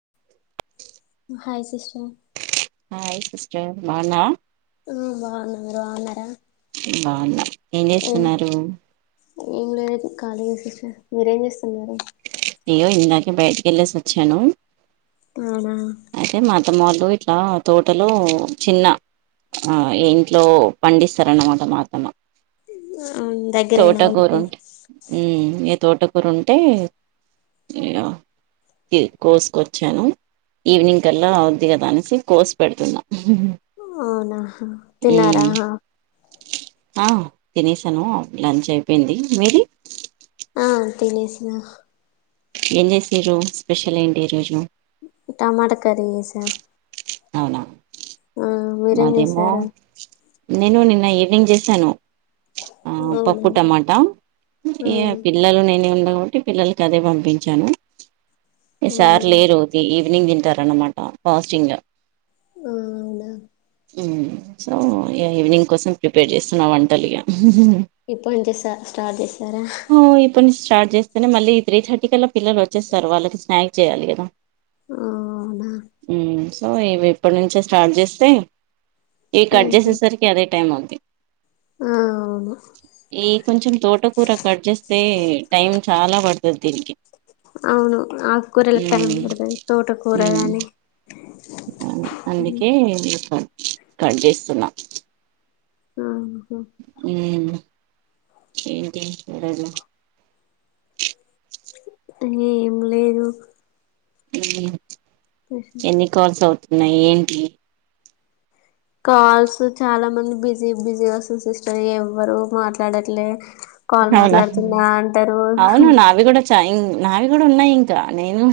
[inaudible] Hi sister hi sister బాగున్నావా ఆ బాగున్నా, మీరు బాగున్నారా? బాగున్నా, ఏం జేస్తున్నారు? ఏం లేదు ఖాళీగా కుర్చున్న, మీరేం జేస్తున్నారు? ఇగో ఇందాకే బయటికి యెళ్ళేసి వచ్చాను. అవునా! టమాటో ఇట్లా తోటలో చిన్న ఆ ఇంట్లో పండిస్ ఇస్తరన్నమాట, నాకన్న దగ్గరేనా తోటకూర మీకు ఉంటే ఉమ్ ఇగ తోట కూరుంటే తీ కోసుకొచ్చాను. ఈవినింగ్ కల్లా అవుద్ది కదా అనేసి కోస్ పెడుతున్నా అవునాహా తిన్నారా? ఉమ్, ఆ తినేసాను, లంచ్ అయిపోయింది. మీది ఆ తినేసిన ఏం జేస్సిరు, స్పెషల్ ఏంటి ఈరోజు టమాట కర్రీ జేసా. అవునా! ఆ మీరేం మాదేమో జేసారు? నేను నిన్న ఈవినింగ్ జేసాను. ఆ పప్పు అవునా టమాటా ఆ ఇగ పిల్లలు నేనే ఉండ గాబట్టి పిల్లలకి అదే పంపించాను. ఏ అవునా సార్ ఆ లేరు. ఈవినింగ్ దింటారు అన్నమాట ఫాస్టింగ్ అవునా! ఉమ్ సో ఇగ ఈవినింగ్ కోసం ప్రిపేర్ జేస్తున్నా, వంటలిగా ఇప్పనుంచే సా స్టార్ట్ జేసారా? ఇప్పనుంచే స్టార్ట్ జేస్తేనే, మళ్ళీ త్రీ థర్టీ కల్లా పిల్లలు వచ్చేస్తారు. వాళ్ళకి స్నాక్ చేయాలి గదా అవునా! సో ఇవి ఇప్పటి నుంచే స్టార్ట్ జేస్తే, ఇవి కట్ ఉహు. జేసేసరికి అదే టైం అవుద్ది. ఆ అవును ఈ కొంచెం తోట కూర కట్ జేస్తే, టైం చాలా బడుతది దీనికి అవును. ఆకూరలకు టైం మ్ పడతది. తోట కూరగాని అవును. అందుకే ఇగ కట్ జేస్తున్నాం. అవును. ఉమ్ ఇంకేం కూరలు ఏం లేదు. ఎన్ని కాల్స్ అవుతున్నాయి ఏంటి? కాల్స్ చాలా మంది బిజీ బిజీగా వస్తుంది సిస్టర్ ఎవరు మాట్లాడట్లే, కాల్ అవునా మాట్లాడుతున్నా అంటరు టైం నావి గూడా ఉన్నాయి ఇంకా, నేను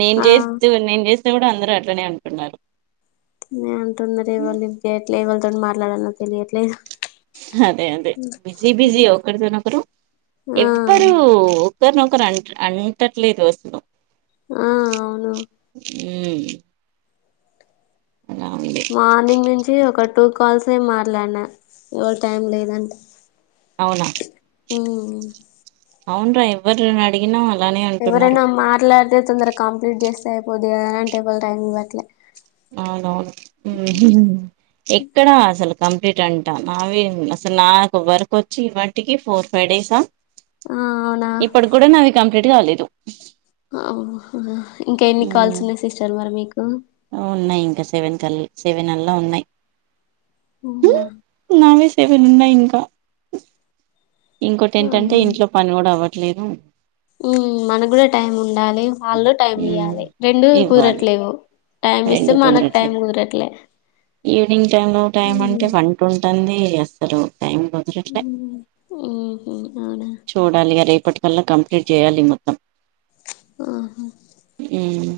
నేను ఆ జేస్తూ నేను జే స్తు గూడా అందరు అట్లనే అంటున్నారు. నే అంటున్నా ఎవరు లిఫ్ట్ చేయట్లే, యెవళ్ళితో మాట్లాడాల్నో తెలియట్లేదు. అదే అదే బిజీ బిజీ ఒకరితోనొకరు ఆ ఎవ్వరు ఒకరినొకరు అంట అంటట్లేదు అసలు ఆ అవును. ఉమ్ అలా ఉంది మార్నింగ్ నుంచి ఒక టూ కాల్సే మాట్లాడిన ఎవరు టైం లేదంటే అవునా! ఉమ్ అవును రా ఎవ్వర్ని అడిగిన ఎవరైనా మాట్లాడితే తొందరగా కంప్లీట్ జేస్తే, అయిపోద్ది గదా అంటే ఎవ్వరు టైమివ్వట్లే అవునవును ఉమ్ ఎక్కడా అసలు కంప్లీట్ అంటా నావి అసలు నాకు వర్క్ వచ్చి ఇప్పటికి ఫోర్ ఫైవ్ డేసా ఆ అవునా ఇప్పడి గూడా నాది కంప్లీట్ కాలేదు. అ ఇంకా ఎన్ని ఉమ్ కాల్స్ ఉన్నాయి సిస్టర్ మరి మీకు ఉన్నాయి ఇంకా సెవెన్ కల్ళ సెవెన్ అల్లా ఉన్నాయి ఉవునా వలు ఉన్నాయి ఇంకా ఇంకోొటి ఏంటంటే ఇంట్లో పని కూడా అవ్వట్లేదు ఉ మన కూడా టైం ఉండాలి వాళ్ళు టైం ఉమ్ ఇయ్యాలి రెండు ఇవ్వాలి కూరట్లేవు రెండు కుదరట్లేదు ఈవినింగ్ టై లో టైం అంటే వంటంది అంది అసలు టైం కుదరట్లేదు ఉహు అవునా చూడాలిగా రేపు రెపటికల్లా కంప్లీట్ చేయాలి మొత్తం ఆహా ఉమ్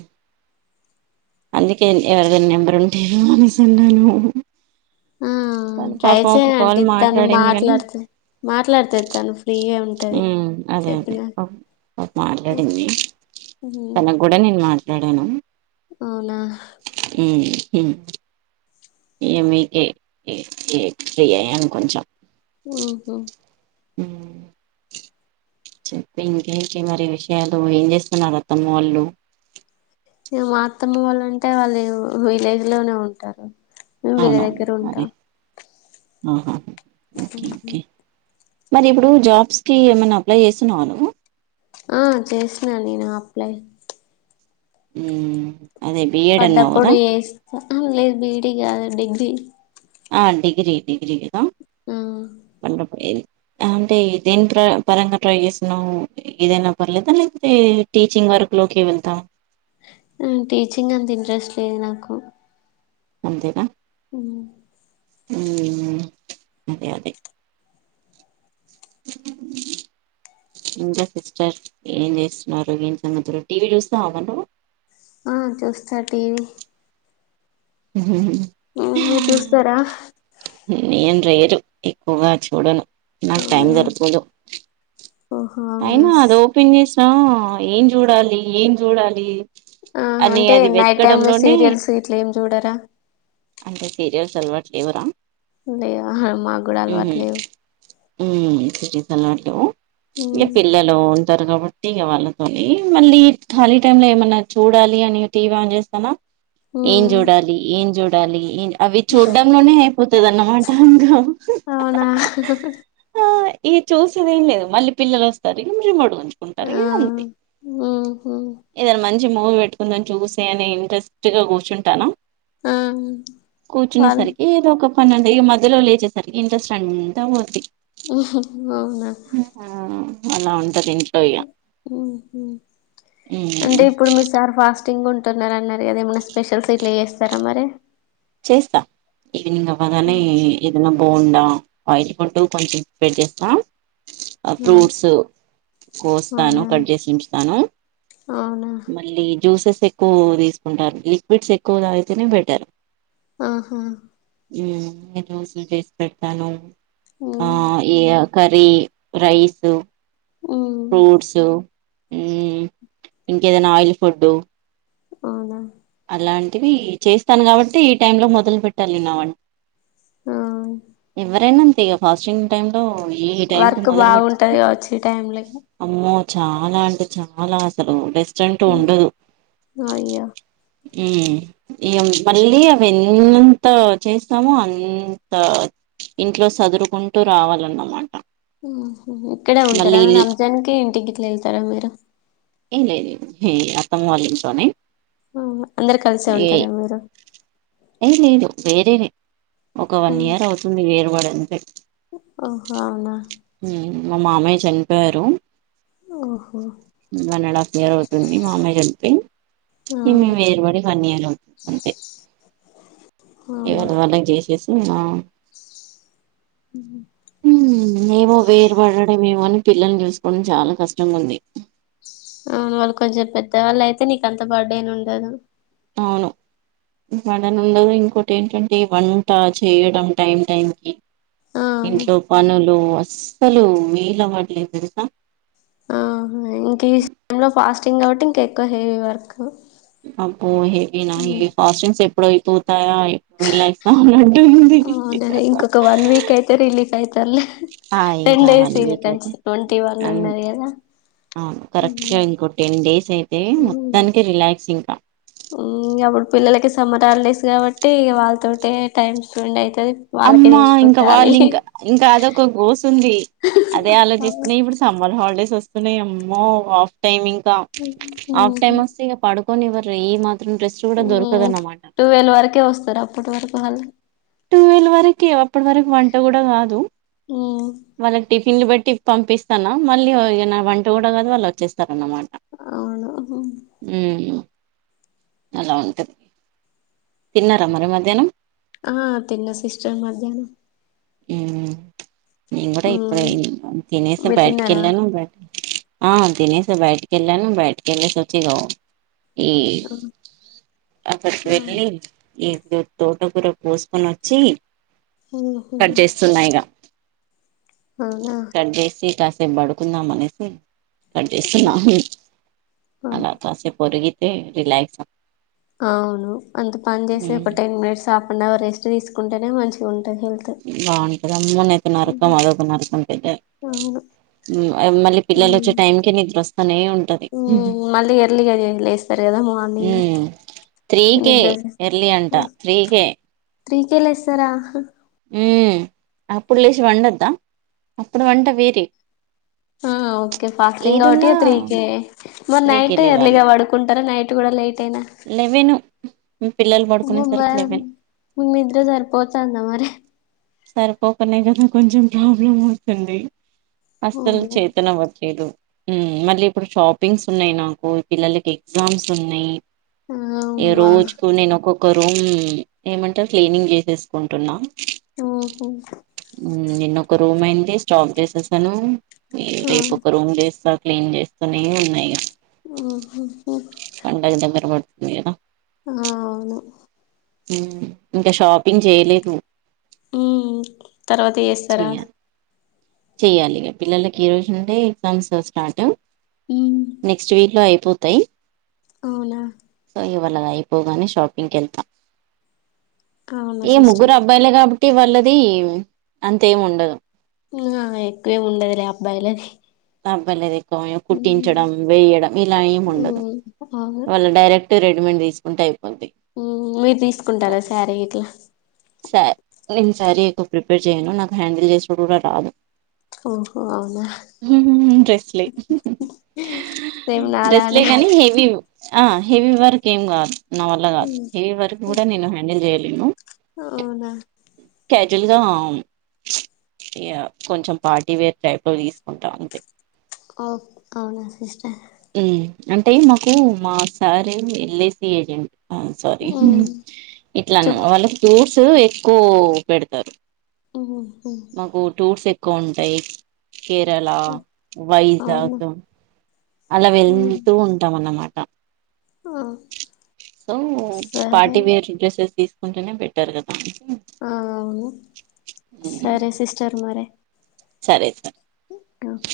అందుకే ఎవరి దైనా నెంబర్ ఉంటేను అనేసి అన్నాను ఆ తను ట్రై పాపం ఒక కాల్ చేయండి తను మాట్లాడింది కాని మాట్లాడితే మాట్లాడుతాది తను ఫ్రీగా ఉంటది ఉమ్ అదే చెప్పిన అదే మాట్లాడింది ఉమ్, తనకు కూడా నేను మాట్లాడాను అవునా హమ్ హమ్ ఏమీకె ఏ ఫ్రీ అయ్యాను కొంచెం హమ్ హా చెప్ప ఇంకేంటి మరి విషయాలు ఏం చేస్తున్నారు అత్తము వాళ్ళు మా అత్తమ్మ వాళ్ళంటే వాళ్ళు విలేజ్ లోనే ఉంటారు మేం వీళ్ళ దగ్గర ఉంటాం ఆ హా అ మరి ఇప్పుడు జాబ్స్ కి ఏమైనా అప్లై చేస్తున్నావా నువ్వు ఆ చేసినా నేను అప్లై ఉమ్ అదే బిఎడ్ అన్నావు కదా పడ్డప్పుడు వస్తా లేదు బీయిడీ కాదు డిగ్రీ ఆ డిగ్రీ డిగ్రీ కదా ఆమ్ అంటే దేని పరంగా ట్రై చేస్తున్నావు ఏదైనా పర్లేదా లేకపోతే టీచింగ్ వర్క్ లోకి వెళ్తాం టీచింగ్ అంత ఇంట్రెస్ట్ లేదు నాకు అంతే గా ఆమ్ హమ్ అదే అదే [inaudible] ఇంకా సిస్టర్ ఏం చేస్తున్నారు ఏం సంగతులు టీవీ చూస్తావా నువ్వు ఆ చూస్తా టీవీ ంట ఏ మీరు చూస్తారా [unintelligible] ఎక్కువగా చూడను నాకు టైం అవునా దొరుకదు ఓహో అవునా అయినా అది ఓపెన్ చేసినా ఏం చూడాలి ఏం చూడాలి ఆ అని అంటే అది నైట్ టైమ్ లో వెతకడంలోనే సీరియల్స్ ఇట్లా ఏం చూడరా అంత సీరియస్ సల్వాట్వరా [unintelligible] లే అ మాకు కూడా అలువాట్లేవు హమ్ సలవాట్లు [unintelligible] ఈ పిల్లలు ఉంటారు కాబట్టి వాళ్ళతో మళ్ళీ ఖాళీ టై లో ఏమైన్నా చూడాలి అని టీవీ ఆన్ చేస్తామ ఏన్ చూడాలి ఏన్ చూడాలి ఏన్ అవి చూడ్డంలోనే అయిపోతా అన్నమాట ఇంకా అవునా ఆ ఇక చూసేది ఏం లేదు మళ్ళీ పిల్లలు వస్తారు ఇమడు చూసుకుంటారు ఆ [unintelligible] ఉహు ఏదనా మంచి మంచి మూవీ పెట్టుకుందాం చూసే అని ఇంట్రెస్ట్గా కూర్చుంటాను. ఆ కూర్చునే వాళ్ళు సరికి ఏదోఓక ప వన్నంటే ఇగ మధ్యలో లేచేసరికి ఇంట్రెస్ట్ అంతా పోద్ది ఉహు అవునా మ్ అలా ఉంటది ఇంట్లో ఇగ హు హు అంటే ఇప్పుడు మీ సార్ ఫాస్ట్ టింగ్ ఉంటున్నరు అన్నారు కదా ఏమన్నా స్పెషల్స్ ఇట్లా ఎస్తారా మరే చేస్తా ఈవినింగ్ అవ్వగానే ఏదన్నా బోండా ఆయిల్ ఫుడ్ కొంచెం పెట్టేస్తా హ్మ్. ఫ్రూట్స్ కోస్తాను అవునా కట్ చేసి ఉంచుతాను అవునా మళ్ళీ జ్యూసెస్ ఎక్కువ తీసుకుంటారు లిక్విడ్స్ ఎక్కువ తాగితేనే బెటర్ ఆహా మ్ నేను జ్యూసులు చేసి పెడతాను ఆ హ్మ్. ఈ అ కర్రీ రైసు హ్మ్. ఫ్రూట్స్ మ్ ఇంకేదైనా ఆయిల్ ఫుడ్ అవునా అలాంటివి చేస్తాను. కాబట్టి ఈ టైం లో మొదలు పెట్టాలి నావన్ ఆ ఎవరైనా అంతే ఫాస్టింగ్ టైం లో ఏ టైమ్కి వర్క్ మొదలు పెడుతుతే బాగుంటది కావచ్చు ఈ టైమ్ లో అమ్మో చాలా అంటే చాలా అసలు రెస్ట్ అంటూ ఉండదు. అయ్యో మ్ ఎమ్ మళ్ళీ అవి ఎంత చేస్తామో అంతా ఇంట్లో సదురుకుంటూ రావాలన్నమాట ఓహో ఇక్కడే ఉంటారా. మళ్ళీ ఇల్లు రంజాన్ కి ఇంటిగిట్ల వెళ్తారా మీరు ఏ లే లేదు హే అత్తమ్మ వల్ల ఇంట్లోనే హా అందరు కలిసే ఏ ఉంటారా మీరు వేరే రే ఒక వన్ హ్మ్. ఇయర్ అవుతుంది. వేరుబడి అంతే ఓహో అవునా ఉమ్, మా మామయ్య చనిపోయారు. ఓహో వన్ అండ్ హాఫ్ ఇయర్ అవుతుంది. మామయ్య చనిపోయి ఆ ఈ మేము ఏర్ వడి వన్ ఇయర్ అవుతుంది అంతే అవునా ఇవరీది వాళ్లకు జేసేసి ఆ హుమ్ హుమ్ మేము వేరు పడడం ఏమో అని పిల్లల్ని చూసుకోవడం చాలా కష్టంగా ఉంది. ఆ వాళ్ళు కొంచెం పెద్ద వాళ్ళయితే నీకు అంత బర్డెన్ ఉండదు. అవును బర్డెన్ ఉండదు. ఇంకోటి ఏంటంటే వంట చేయడం టైం టైం కి ఆ ఇంట్లో పనులు అసల్ అస్సలు వీలు అవట్లేదు తెలుసా! ఆ ఇంక ఈ లో ఫాస్టింగ్ కావట్టి ఇంక ఎక్కువ హెవీ వర్క్ అబ్బో హెవీనా ఈ ఫాస్టింగ్స్ ఎప్పుడయిపో తాయ ఎప్పుడు రిలాక్స్ అన్నట్టుంది. అవునా ఇంకొక వన్ వీక్ అయితే రిలీఫ్ అయితారులే ఆ టెన్ ఇంకా డేస్ వన్ ఇగ వీక్ అయితే కంచి ట్వంటీ వన్ అన్ అన్నారు కదా అవును కరెక్ట్ గా ఇంకో టెన్ డేస్ అయితే మొత్తానికి రిలాక్స్ ఇంకా మ్ అప్పుడు పిల్లలకి సమ్మర్ హాలిడేస్ కాబట్టి వాళ్ళతోటే టైమ్ స్పెండ్ అయితు అమ్మా ఇంకా వాళ్ళు ఇంకా ఇంకా అదొక గోస ఉంది. అదే ఆలోచిస్తున్ ఇప్పుడు సమ్మర్ హాలిడేస్ వస్తే అమ్మో ఆఫ్ టైమ్ ఇంకా ఆఫ్ టైమ్ ఊహు వస్తే ఇగ పడుకొనివ్వరు ఈ మా మ్ టూవెల్ వరకే వస్తారు అప్పటి వరకు వాల్ టూవెల్ వరకే అప్పటి వరకు వంట కూడా గాదు వాళ్ళకి టిప్ టీలు పెట్టి పంపిస్తానా మళ్ళీ ఇగ నా వంట కూడా కాదు వాళ్ళు వచ్చేస్తారు. అన్నమాట అవును మ్ అలా ఉంటుంది తిన్నారా మరి మధ్యాహ్నం ఆ తిన్న సిస్టర్ మధ్యాహ్నం నేను కూడా ఇప్పుడే తినేసి మీరు బయటకి తిన్నారా వెళ్ళాను బయట ఆ తినేసే బైటకి వెళ్ళను బైటకి వెళ్ళ సొచిగా ఈ అ వెళ్ళలి ఇ ద తోటకుర కోసుకొని వచ్చి కట్ చేస్తున్నా ఇక అవునా కట్ చేసి కాసేపు పడుకుందాం అనేసి కట్ చేస్తునా అలా కాసేపు పరిగితే రిలాక్స్ అ అవును అంత పని చేసి ఒక ten minutes half an hour rest తీసుకుంటేనే మంచిగా ఉంట బాగుంటదమ్మన్నైప్పు నరక అదప్పు నరకంటద అవును [inaudible] మళ్ళ పిల్లలుచ్చ టైమ్కి దస్త మళ్ళీ ఎర్లీగాని లేస్తారు కదా మార్నింగ్ త్రీ కే నిద్ర ఎర్లి అంట త్రీ కే త్రీకెలస్తరా ఉ అప్పుడు లేచి వండద్దా అప్పుడు వంట వీరే ఆ ఓకే ఫాస్టింగ్ కాబట్టి త్రీ కే మరి త్రీకే నైట్ ఎర్లీగా పడుకుంట తరలైట్ కూడాలైట్ లేవెను మేడమ్ నిద్ర సరిపోతుందా మరి సరిపోకునే కదా కొంచెం ప్రాబ్లం అవుతుంది అస్సలు అవును చేతన అవ్వట్లేదు మళ్ళీ ఇప్పుడు షాపింగ్స్ ఉన్నాయి నాకు పిల్లలకి ఎగ్జామ్స్ ఉన్నాయి ఏ అమ్మా రోజకు నకో ఒక రూమ్ ఏమంటారు క్లీనింగ్ చేసేసుకుంటున్నా ఓహో నిన్నొ ఒక రూమ్ అయింది స్టాక్ చేసేసాను ఆ రేపు ఒక రూమ్ చేస్తా క్లీన్ చేస్తూనే ఉన్నాయిగా ఆ పండగ దగ్గరబతుందిద ఆ అవును ఇంకా షాపింగ్ చేయలేదు ఉ తర్వాత చేస్తారా చెయ్యాలి చెయ్యాలి పిల్లలకి ఈ రోజుండే ఎగ్జామ్స్ స్టార్ట్ ఉమ్ నెక్స్ట్ వీక్ లో అయిపో పోతయి అవునా ఇవాళగా అయిపోగానే షాపింగ్కి వెళ్తాం అవునా ఏ సిస్టర్ ముగ్గురు అబ్బాయిలుగా ఇటి వల్లది అంతేం ఉండదు ఆ ఎక్కువే ఉండదులే అబ్బాయిలది తబ్బలేది ఎక్కువ ఉమ్ కుట్టించడం వేయడం ఇలా ఏమి ఉండదు ఉమ్ అవును వాళ డైరెక్ట్ రె తీసుకుంటాయి మీరు తీసుకుంటారా సారీ ఇట్లా స నేను సారి ఎక్కువ ప్రిపేర్ చేయను నాకు హ్యాండిల్ చేసడు కూడా రాదు ఓహో అవునా డ్రెస్లే సేమ్ డ్రెస్లే నాలానే గానీ హెవీ ఆ హెవీ వర్క్ ఏం కాదు నా వల్ల కాదు ఉమ్, హెవీ వర్క్ కూడా నేను హ్యాండిల్ చేయలేను అవునా కజువల్గావును ఇ కొంచెం పార్టీ వేర్ టైప్ లో తీసుకుంటా అంతే ఓ అవునా సిస్టర్ అంటే మాకు మా sir L I C agent ఆ సారీ ఉమ్, ఇట్లా చెప్ వాళ్ళ ఫ్రూట్స్ ఎక్కువ పెడతరు. ఉమ్, ఉమ్, మాకు టూర్స్ ఎక్కువ ఉంటయి. కేరళ ఉమ్, అవునా వైజాగ్ అలా ఉమ్, వెళ్తూ ఉంటాం అన్నమాట్ ఆ, సో సరే పార్టీ వేర్ డ్రెస్సెస్ తీసు కొంటెనే బెట్టర్ కదా ఆ అవును హ్మ్. సరే సిస్టర్ మరె సరే సర్ డౌట్